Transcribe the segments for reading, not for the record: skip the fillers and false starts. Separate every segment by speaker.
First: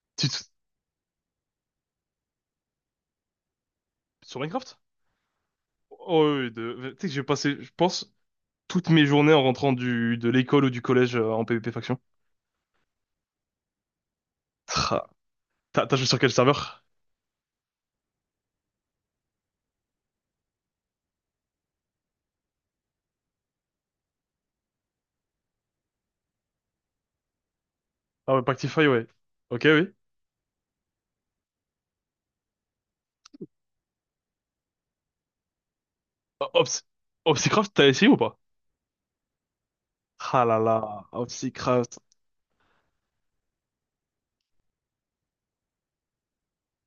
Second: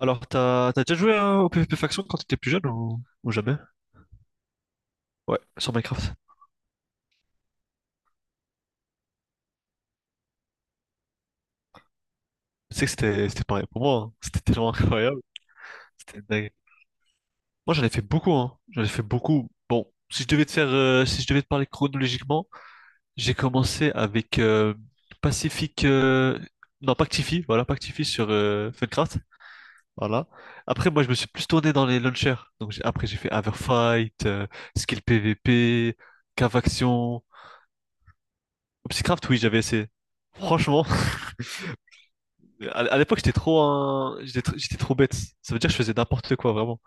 Speaker 1: Alors,
Speaker 2: Tu te-
Speaker 1: t'as déjà joué au PvP Faction quand t'étais plus jeune ou jamais?
Speaker 2: Sur Minecraft?
Speaker 1: Ouais, sur Minecraft.
Speaker 2: Oh, oui, oui, Tu sais que j'ai passé, je pense, toutes mes journées en rentrant de l'école ou du collège en PvP faction.
Speaker 1: Tu sais que c'était pareil pour moi, hein. C'était tellement
Speaker 2: Tra.
Speaker 1: incroyable.
Speaker 2: T'as joué sur
Speaker 1: C'était
Speaker 2: quel
Speaker 1: dingue.
Speaker 2: serveur?
Speaker 1: Moi, j'en ai fait beaucoup, hein. J'en ai fait beaucoup. Bon, si je devais te faire, si je devais te parler chronologiquement, j'ai commencé avec Pacific, non, Pactify, voilà, Pactify sur
Speaker 2: Ah ouais, Pactify, ouais.
Speaker 1: Funcraft,
Speaker 2: Ok, oui.
Speaker 1: voilà. Après, moi, je me suis plus tourné dans les launchers. Donc, après, j'ai fait Averfight, Skill PvP,
Speaker 2: O- Ops...
Speaker 1: Cavaction,
Speaker 2: Opsicraft, t'as essayé ou pas?
Speaker 1: Obsicraft, oui, j'avais essayé.
Speaker 2: Ah là
Speaker 1: Franchement,
Speaker 2: là, Opsicraft.
Speaker 1: À l'époque, j'étais trop bête. Ça veut dire que je faisais n'importe quoi, vraiment.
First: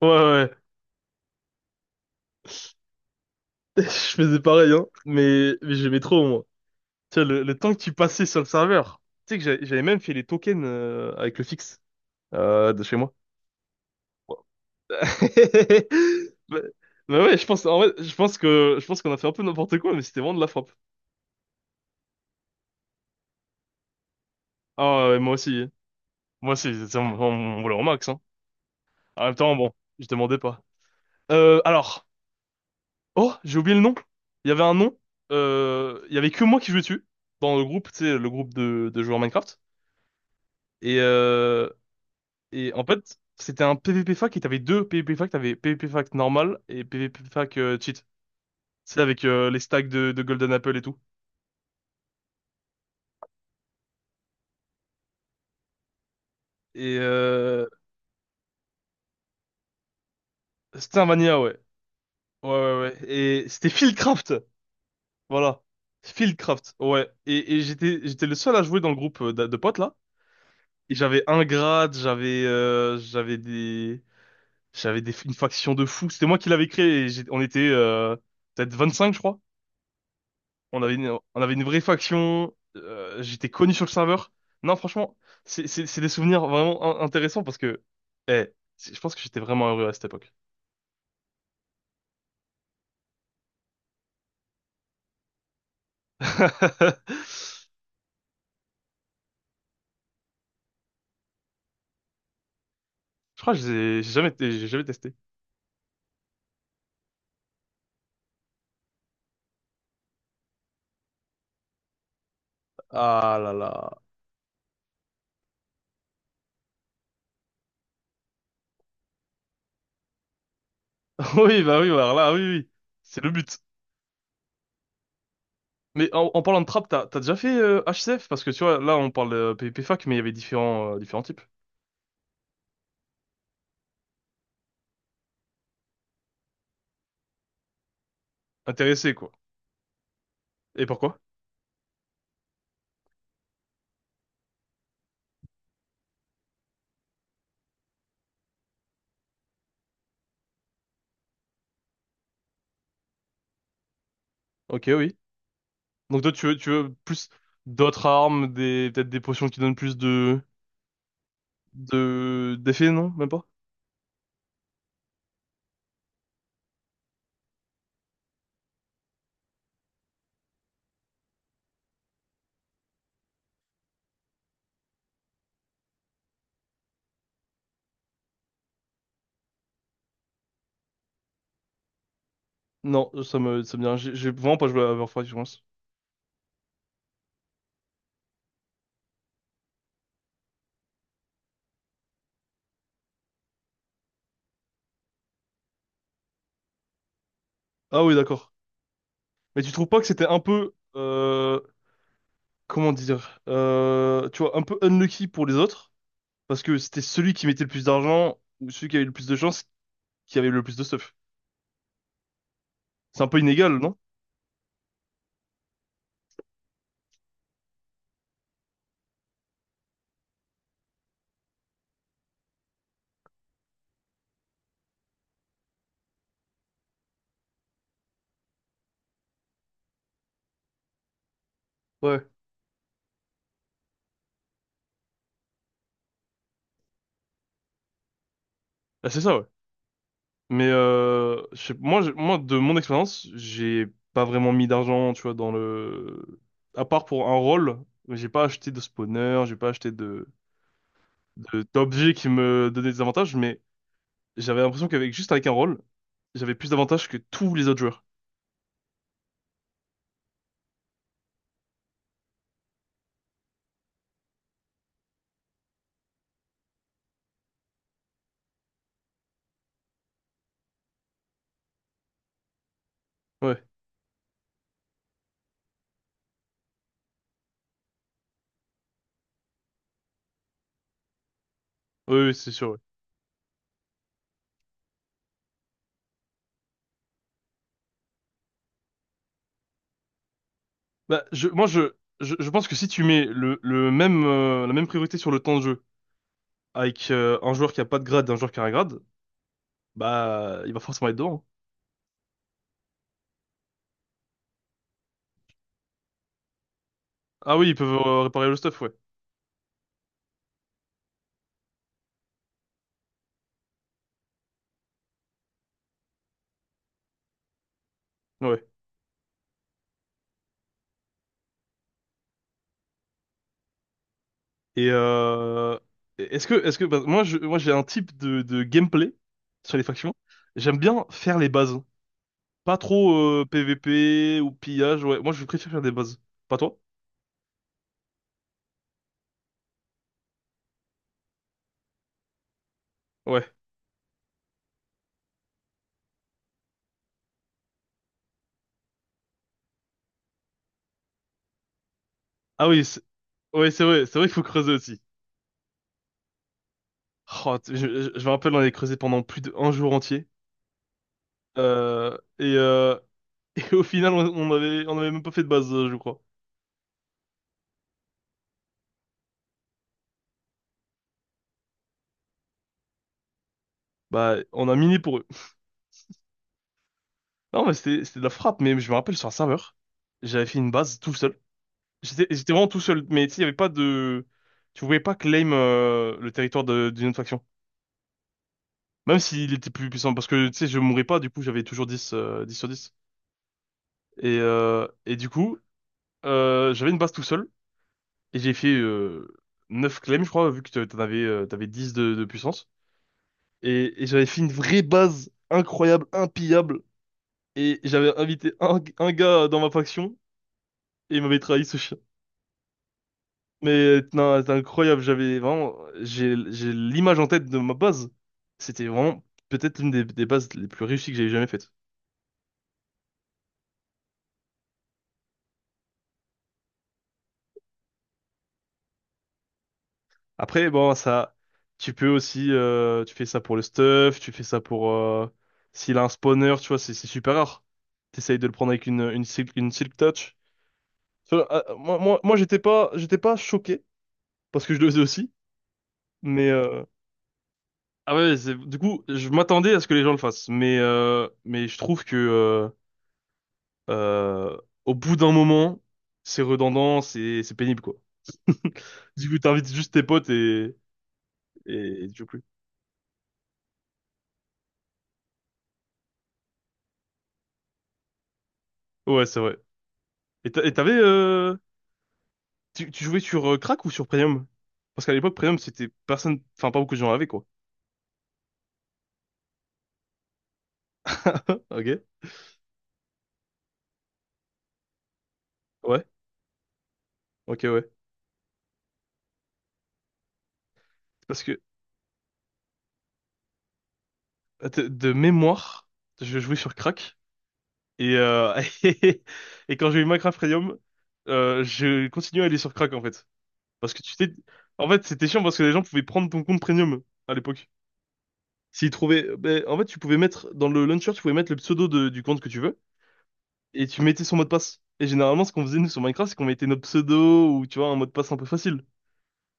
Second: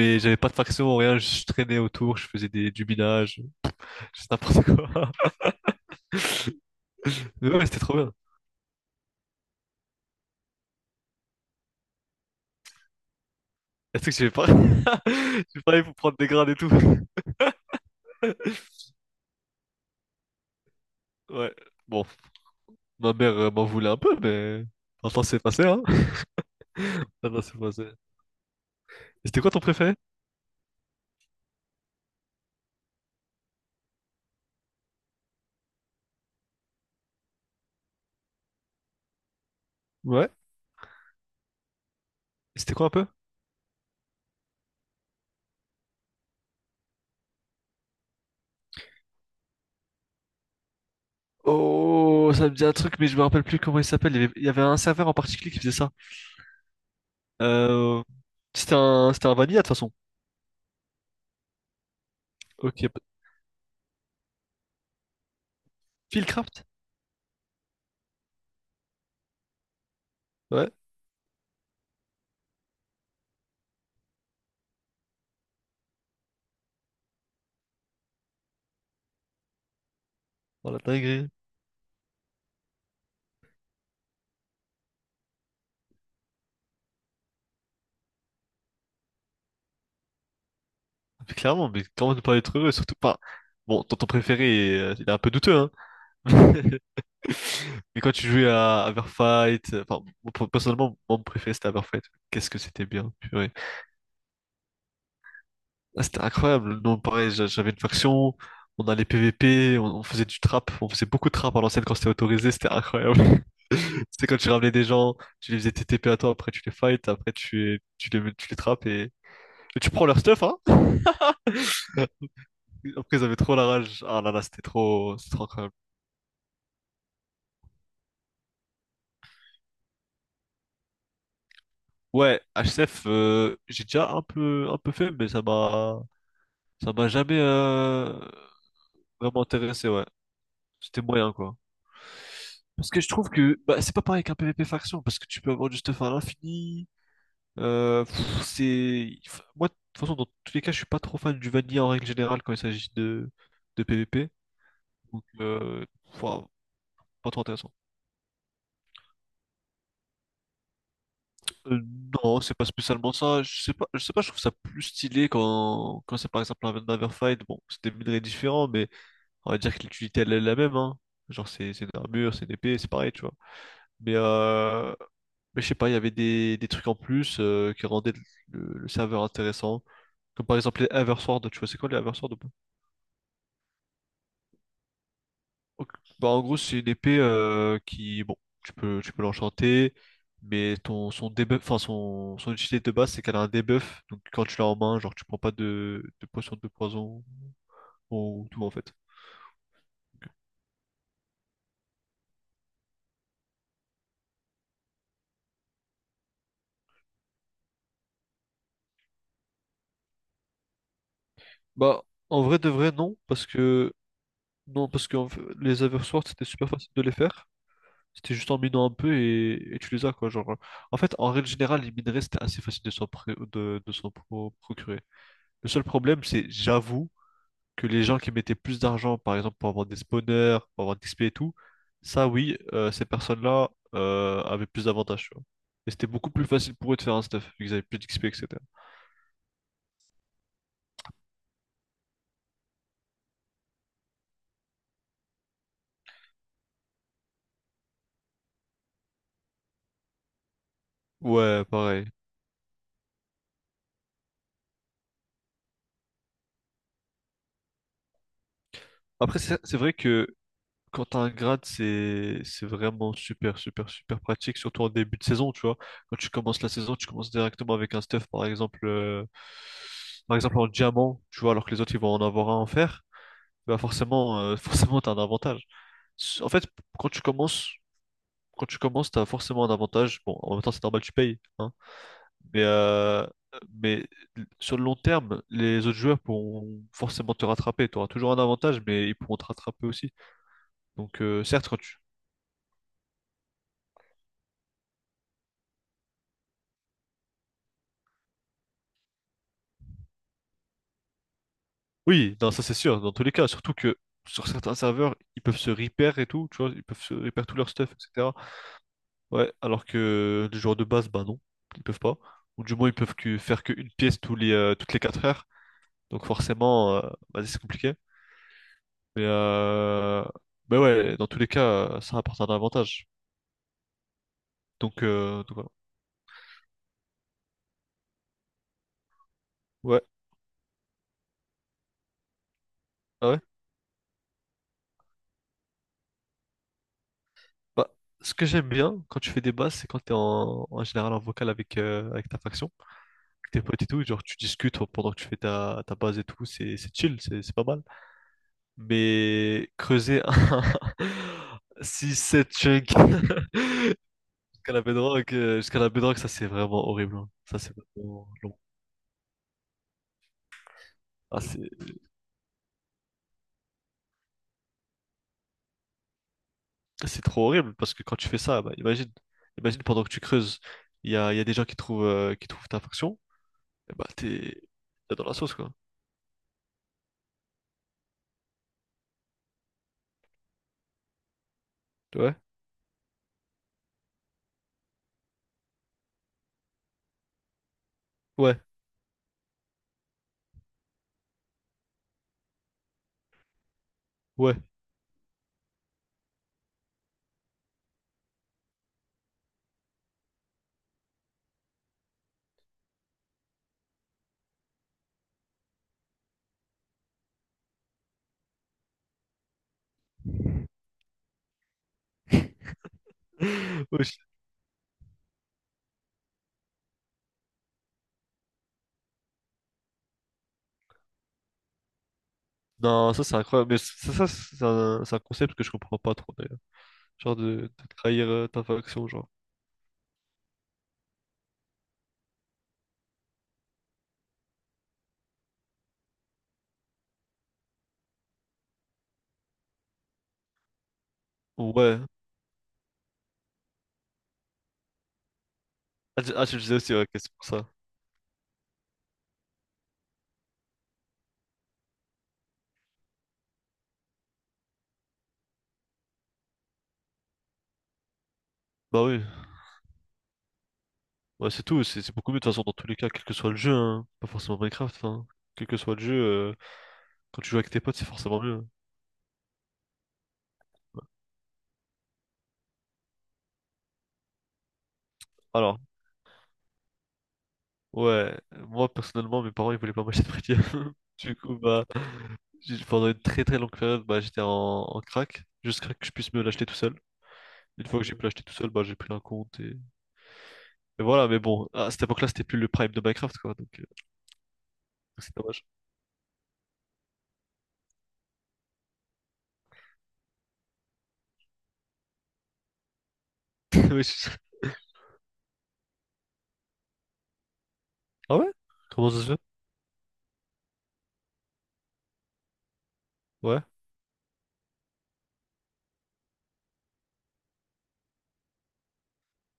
Speaker 2: Ouais,
Speaker 1: j'avais pas
Speaker 2: ouais.
Speaker 1: de faction, rien, je traînais autour, je faisais du minage,
Speaker 2: Je
Speaker 1: je faisais
Speaker 2: faisais
Speaker 1: n'importe
Speaker 2: pareil, hein.
Speaker 1: quoi.
Speaker 2: Mais j'aimais trop, moi. Tu sais, le...
Speaker 1: Mais
Speaker 2: le
Speaker 1: ouais,
Speaker 2: temps
Speaker 1: c'était
Speaker 2: que tu
Speaker 1: trop bien.
Speaker 2: passais sur le serveur. Tu sais que j'avais même fait les tokens avec le fixe de chez moi.
Speaker 1: Est-ce que j'avais pas... J'ai pareil pour prendre des grades et
Speaker 2: Bah,
Speaker 1: tout.
Speaker 2: bah, ouais, je pense, en vrai, je pense qu'on a fait un peu n'importe quoi, mais c'était vraiment de la frappe.
Speaker 1: Ouais. Bon, ma mère m'en voulait un peu, mais...
Speaker 2: Ah ouais,
Speaker 1: Maintenant,
Speaker 2: moi
Speaker 1: c'est passé,
Speaker 2: aussi.
Speaker 1: hein.
Speaker 2: Moi aussi, c'est mon,
Speaker 1: Maintenant, c'est
Speaker 2: mon voleur au
Speaker 1: passé. Et
Speaker 2: max, hein. En même
Speaker 1: c'était quoi
Speaker 2: temps,
Speaker 1: ton
Speaker 2: bon,
Speaker 1: préféré?
Speaker 2: je demandais pas. Alors. Oh, j'ai oublié le nom. Il y avait un nom. Il y avait que moi qui jouais dessus. Dans le groupe, tu sais, le groupe de joueurs Minecraft.
Speaker 1: Ouais.
Speaker 2: Et, euh, et
Speaker 1: C'était
Speaker 2: en
Speaker 1: quoi un peu?
Speaker 2: fait, c'était un PvP fac et t'avais deux PvP fac. T'avais PvP fac normal et PvP fac cheat. C'est avec les stacks de Golden Apple et tout.
Speaker 1: Oh, ça me dit un truc, mais je me rappelle plus comment il s'appelle. Il y avait un serveur en particulier qui faisait ça.
Speaker 2: Et
Speaker 1: Euh, C'était un, c'était un vanilla, de toute façon.
Speaker 2: c'était un mania, ouais. Ouais, ouais,
Speaker 1: Ok.
Speaker 2: ouais. Et c'était Fieldcraft. Voilà.
Speaker 1: Fieldcraft?
Speaker 2: Fieldcraft. Ouais. Et, j'étais le seul à jouer dans le groupe de potes, là.
Speaker 1: Ouais,
Speaker 2: Et j'avais un grade, une faction de fous. C'était moi qui l'avais créé, et on était, peut-être 25, je crois.
Speaker 1: dans la
Speaker 2: On avait une,
Speaker 1: dinguerie.
Speaker 2: on avait une vraie faction. J'étais connu sur le serveur. Non, franchement, c'est des souvenirs vraiment intéressants parce que, eh, je pense que j'étais vraiment heureux à cette époque.
Speaker 1: Ah, mais clairement, mais comment ne pas être heureux, surtout pas. Bon, ton, ton préféré, il est un peu douteux, hein. Mais quand tu jouais à Everfight, moi, personnellement, moi, mon préféré c'était Everfight. Qu'est-ce que c'était bien,
Speaker 2: Je
Speaker 1: purée.
Speaker 2: crois que j'ai jamais testé.
Speaker 1: Ah, c'était incroyable. Non, pareil, j'avais une faction, on allait PVP, on faisait du trap, on faisait beaucoup de trap à l'ancienne quand c'était autorisé, c'était incroyable.
Speaker 2: Ah là là.
Speaker 1: C'était quand tu ramenais des gens, tu les faisais TTP à toi, après tu les fight, après tu, les- tu les, tu les trappes et tu prends leur stuff, hein.
Speaker 2: Oui, bah alors là, oui, oui.
Speaker 1: Après,
Speaker 2: C'est
Speaker 1: ils
Speaker 2: le
Speaker 1: avaient trop
Speaker 2: but.
Speaker 1: la rage. Ah là là, c'était trop incroyable.
Speaker 2: Mais en parlant de trap, t'as déjà fait HCF? Parce que tu vois, là, on parle de PvP fac, mais il y avait différents types.
Speaker 1: Ouais, HCF, j'ai déjà un peu fait, ça m'a jamais
Speaker 2: Intéressés, quoi.
Speaker 1: vraiment intéressé. Ouais,
Speaker 2: Et
Speaker 1: c'était
Speaker 2: pourquoi?
Speaker 1: moyen quoi. Parce que je trouve que bah, c'est pas pareil qu'un PvP faction, parce que tu peux avoir du stuff à l'infini. Moi de toute façon dans tous les cas je suis pas trop fan du vanilla en règle générale quand il s'agit de PvP
Speaker 2: Ok, oui.
Speaker 1: donc
Speaker 2: Donc toi, tu
Speaker 1: enfin,
Speaker 2: veux, tu veux plus
Speaker 1: pas trop intéressant.
Speaker 2: d'autres armes, peut-être des potions qui donnent plus
Speaker 1: Euh, non, c'est pas
Speaker 2: d'effets, non?
Speaker 1: spécialement
Speaker 2: Même
Speaker 1: ça.
Speaker 2: pas?
Speaker 1: Je sais pas, je sais pas, je trouve ça plus stylé quand, quand c'est par exemple un Another Fight. Bon, c'est des minerais différents, mais on va dire que l'utilité elle est la même, hein. Genre c'est une armure, c'est une épée, c'est pareil, tu vois. Mais, euh, mais je sais pas, il y avait des trucs en plus qui rendaient le serveur intéressant. Comme par exemple les Eversword, tu vois, c'est quoi les Eversword?
Speaker 2: Non, ça me dit rien. J'ai vraiment pas joué à Overwatch, je pense.
Speaker 1: Ok. Bah, en gros, c'est une épée qui, bon, tu peux l'enchanter, son debuff, enfin, son, son utilité de base, c'est qu'elle a un debuff. Donc, quand tu l'as en main, genre, tu prends pas de potion de poison
Speaker 2: Ah oui,
Speaker 1: ou
Speaker 2: d'accord.
Speaker 1: tout, en fait.
Speaker 2: Mais tu trouves pas que c'était
Speaker 1: Ok.
Speaker 2: un peu, comment dire, tu vois, un peu unlucky pour les autres? Parce que c'était celui qui mettait le plus d'argent ou celui qui avait le plus de chance qui avait le plus de stuff.
Speaker 1: Bah, en vrai de vrai, non,
Speaker 2: C'est un peu inégal, non?
Speaker 1: non, parce que en fait, les Everswords, c'était super facile de les faire. C'était juste en minant un peu et tu les as, quoi. Genre, en fait, en règle générale, les minerais, c'était assez facile de procurer. Le seul problème, c'est, j'avoue, que les gens qui mettaient plus d'argent, par exemple, pour avoir des spawners, pour avoir des XP et tout,
Speaker 2: Ouais.
Speaker 1: ça, oui, ces personnes-là avaient plus d'avantages, tu vois. Et c'était beaucoup plus facile pour eux de faire un stuff, vu qu'ils avaient plus d'XP, etc.
Speaker 2: Ah, c'est ça, ouais. Mais je sais- moi, je- moi, de mon expérience, j'ai pas vraiment mis d'argent, tu vois. À part pour un rôle, j'ai pas acheté de spawner, j'ai pas acheté
Speaker 1: Ouais, pareil.
Speaker 2: d'objets qui me donnaient des avantages, mais j'avais l'impression qu'avec juste avec un rôle, j'avais plus d'avantages que tous les autres joueurs.
Speaker 1: Après, c'est vrai que quand t'as un grade, c'est vraiment super, super, super pratique, surtout en début de saison, tu vois. Quand tu commences la saison, tu commences directement avec un stuff, par exemple en diamant, tu vois, alors que les autres, ils vont en avoir un en fer.
Speaker 2: Ouais,
Speaker 1: Bah forcément, forcément, t'as un avantage. En fait, quand tu commences, quand tu commences, t'as forcément un avantage. Bon, en même temps, c'est normal, tu payes, hein.
Speaker 2: oui, oui, c'est
Speaker 1: Mais,
Speaker 2: sûr, ouais.
Speaker 1: euh, mais sur le long terme, les autres joueurs pourront forcément te rattraper. Tu auras toujours un avantage, mais ils pourront te rattraper aussi. Donc,
Speaker 2: Bah,
Speaker 1: euh,
Speaker 2: moi,
Speaker 1: certes, quand tu...
Speaker 2: je pense que si tu mets la même priorité sur le temps de jeu, avec un joueur qui a pas de grade et un joueur qui a un grade, bah il va forcément être devant, hein.
Speaker 1: Oui, non, ça c'est sûr, dans tous les cas. Surtout que sur certains serveurs, ils peuvent se repair et tout, tu vois, ils peuvent se repair
Speaker 2: Ah
Speaker 1: tout
Speaker 2: oui,
Speaker 1: leur
Speaker 2: ils
Speaker 1: stuff,
Speaker 2: peuvent
Speaker 1: etc.
Speaker 2: réparer le stuff, ouais.
Speaker 1: Ouais, alors que les joueurs de base, bah non, ils peuvent pas. Ou du moins, ils peuvent que faire qu'une pièce tous toutes les 4 heures. Donc forcément, bah, c'est compliqué.
Speaker 2: Ouais. Ouais.
Speaker 1: Mais, euh... mais ouais, dans tous les cas, ça apporte un avantage.
Speaker 2: Et
Speaker 1: Donc voilà.
Speaker 2: euh, est-ce que bah, moi je moi j'ai un type de gameplay sur les
Speaker 1: Ouais,
Speaker 2: factions. J'aime bien faire les bases. Pas trop
Speaker 1: ah ouais.
Speaker 2: PVP ou pillage, ouais. Moi je préfère faire des bases. Pas toi?
Speaker 1: Bah, ce que j'aime bien quand tu fais des basses, c'est quand t'es en général en vocal avec, avec ta faction,
Speaker 2: Ouais.
Speaker 1: avec tes potes et tout, genre tu discutes pendant que tu fais ta base et tout, c'est chill, c'est pas mal. Mais creuser un 6-7
Speaker 2: Ah oui,
Speaker 1: chunk
Speaker 2: c'est ouais, c'est vrai qu'il faut creuser aussi.
Speaker 1: jusqu'à la bedrock, ça c'est vraiment horrible. Hein.
Speaker 2: Oh,
Speaker 1: Ça c'est
Speaker 2: je
Speaker 1: vraiment
Speaker 2: me rappelle,
Speaker 1: long.
Speaker 2: on avait creusé pendant plus d'un jour entier.
Speaker 1: Ah, c'est-
Speaker 2: Euh, et, euh, au final, on avait même pas fait de base, je crois.
Speaker 1: C'est trop horrible parce que quand tu fais ça, bah, imagine pendant que tu creuses, il y a des gens qui trouvent ta faction et bah
Speaker 2: Bah, on a miné
Speaker 1: t'es
Speaker 2: pour
Speaker 1: dans
Speaker 2: eux.
Speaker 1: la sauce quoi.
Speaker 2: Non, mais c'était de la frappe, mais je me rappelle sur un serveur, j'avais fait une base tout seul. J'étais
Speaker 1: Ouais,
Speaker 2: j'étais vraiment tout seul, mais tu sais, il y avait pas de. Tu pouvais pas claim le territoire d'une autre faction.
Speaker 1: ouais,
Speaker 2: Même s'il était plus puissant, parce que, tu sais, je mourais pas, du coup, j'avais toujours 10 10 sur 10. Et,
Speaker 1: ouais.
Speaker 2: euh, et du coup, j'avais une base tout seul, et j'ai fait 9 claims, je crois, vu que t'avais 10 de puissance. Et j'avais fait une vraie base incroyable, impillable, et j'avais invité un gars dans ma faction. Il m'avait trahi, ce chien. Mais
Speaker 1: Ouais, je-
Speaker 2: non, c'est incroyable. J'ai l'image en tête de ma base. C'était vraiment peut-être une des bases les plus réussies que j'ai jamais faites.
Speaker 1: Non, ça c'est incroyable, mais c'est un concept que je comprends pas trop d'ailleurs. De trahir ta faction, genre.
Speaker 2: Après, bon, ça, tu peux aussi, tu fais ça pour le stuff, tu fais ça pour, s'il a un spawner, tu vois, c'est super rare. T'essayes de le prendre avec une silk touch. Tu vois, moi,
Speaker 1: Ouais.
Speaker 2: moi, moi, j'étais pas choqué parce que je le faisais aussi,
Speaker 1: Ah,
Speaker 2: mais
Speaker 1: tu le disais
Speaker 2: euh,
Speaker 1: aussi, ouais, ok, c'est pour ça.
Speaker 2: ah ouais, du coup, je m'attendais à ce que les gens le fassent, mais je trouve que euh, au bout d'un moment, c'est redondant, c'est pénible quoi.
Speaker 1: Bah oui,
Speaker 2: Du coup, t'invites juste tes potes et
Speaker 1: ouais, c'est tout, c'est
Speaker 2: et,
Speaker 1: c'est
Speaker 2: tu joues
Speaker 1: beaucoup mieux
Speaker 2: plus.
Speaker 1: de toute façon dans tous les cas, quel que soit le jeu, hein. Pas forcément Minecraft, hein. Quel que soit le jeu, quand tu joues avec tes potes, c'est forcément mieux.
Speaker 2: Ouais, c'est vrai. Et t'a- et t'avais euh, Tu jouais sur Crack ou sur Premium? Parce qu'à l'époque, Premium,
Speaker 1: Alors.
Speaker 2: c'était personne, enfin pas beaucoup de gens avaient quoi.
Speaker 1: Ouais, moi personnellement, mes parents ils voulaient pas m'acheter de premium. Du coup, bah,
Speaker 2: Ok.
Speaker 1: pendant une très très longue période, bah, j'étais en, en crack, jusqu'à
Speaker 2: Ouais.
Speaker 1: que je puisse me l'acheter tout seul.
Speaker 2: Ok,
Speaker 1: Une
Speaker 2: ouais.
Speaker 1: fois que j'ai pu l'acheter tout seul, bah, j'ai pris un compte et voilà. Mais
Speaker 2: Parce que
Speaker 1: bon, à cette époque-là, c'était plus le prime de Minecraft, quoi.
Speaker 2: de
Speaker 1: Donc c'est dommage.
Speaker 2: mémoire, je jouais sur Crack et euh, et quand j'ai eu Minecraft Premium, je continuais à aller sur Crack en fait. Parce que
Speaker 1: Oui,
Speaker 2: tu
Speaker 1: je-
Speaker 2: t'es, En fait, c'était chiant parce que les gens pouvaient prendre ton compte Premium à l'époque.
Speaker 1: Ah ouais?
Speaker 2: S'il
Speaker 1: Comment ça se
Speaker 2: trouvait,
Speaker 1: fait?
Speaker 2: ben, en fait, tu pouvais mettre dans le launcher, tu pouvais mettre le pseudo du compte que tu veux
Speaker 1: Ouais,
Speaker 2: et tu mettais son mot de passe. Et généralement, ce qu'on faisait nous sur Minecraft, c'est qu'on mettait nos pseudos ou tu vois un mot de passe un peu facile.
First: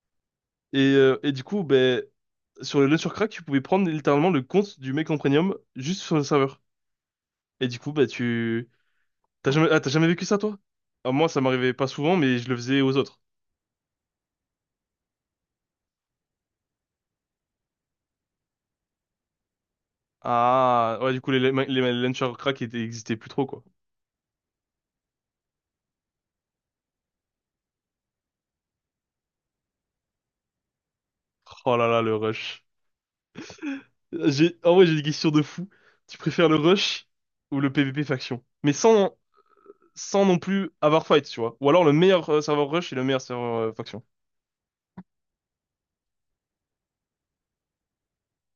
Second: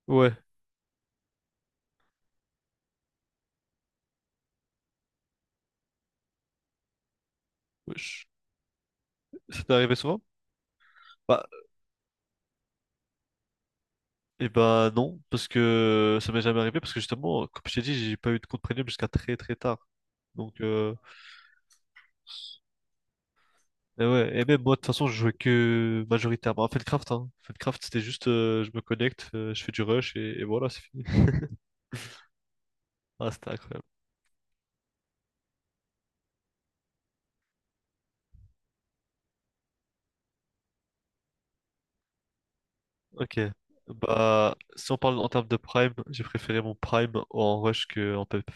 Speaker 1: ouais.
Speaker 2: Et du coup, ben, sur le launcher crack, tu pouvais prendre littéralement le compte du mec en premium juste sur le serveur. Et du coup,
Speaker 1: Ouais,
Speaker 2: ben,
Speaker 1: je-
Speaker 2: tu t'as
Speaker 1: Ça
Speaker 2: jamais
Speaker 1: t'est
Speaker 2: ah, t'as
Speaker 1: arrivé
Speaker 2: jamais
Speaker 1: souvent?
Speaker 2: vécu ça, toi? Ah, moi, ça
Speaker 1: Bah,
Speaker 2: m'arrivait pas souvent, mais je le faisais aux autres.
Speaker 1: et bah non, parce que ça m'est jamais arrivé, parce que justement, comme je t'ai dit, j'ai pas eu de compte premium jusqu'à très très tard. Donc,
Speaker 2: Ah ouais, du coup, les launcher crack existaient plus trop quoi.
Speaker 1: et ouais, et même moi, de toute façon, je jouais que majoritairement à Feldcraft, hein. Feldcraft, c'était juste, je me connecte, je fais du rush et voilà, c'est fini.
Speaker 2: Oh là là, le rush.
Speaker 1: Ah, c'était incroyable.
Speaker 2: En vrai, j'ai des questions de fou. Tu préfères le rush ou le PvP faction? Mais sans non plus avoir fight, tu vois. Ou alors le meilleur serveur rush et le meilleur
Speaker 1: Ok.
Speaker 2: serveur faction.
Speaker 1: Bah, si on parle en termes de prime, j'ai préféré mon prime en rush qu'en PvP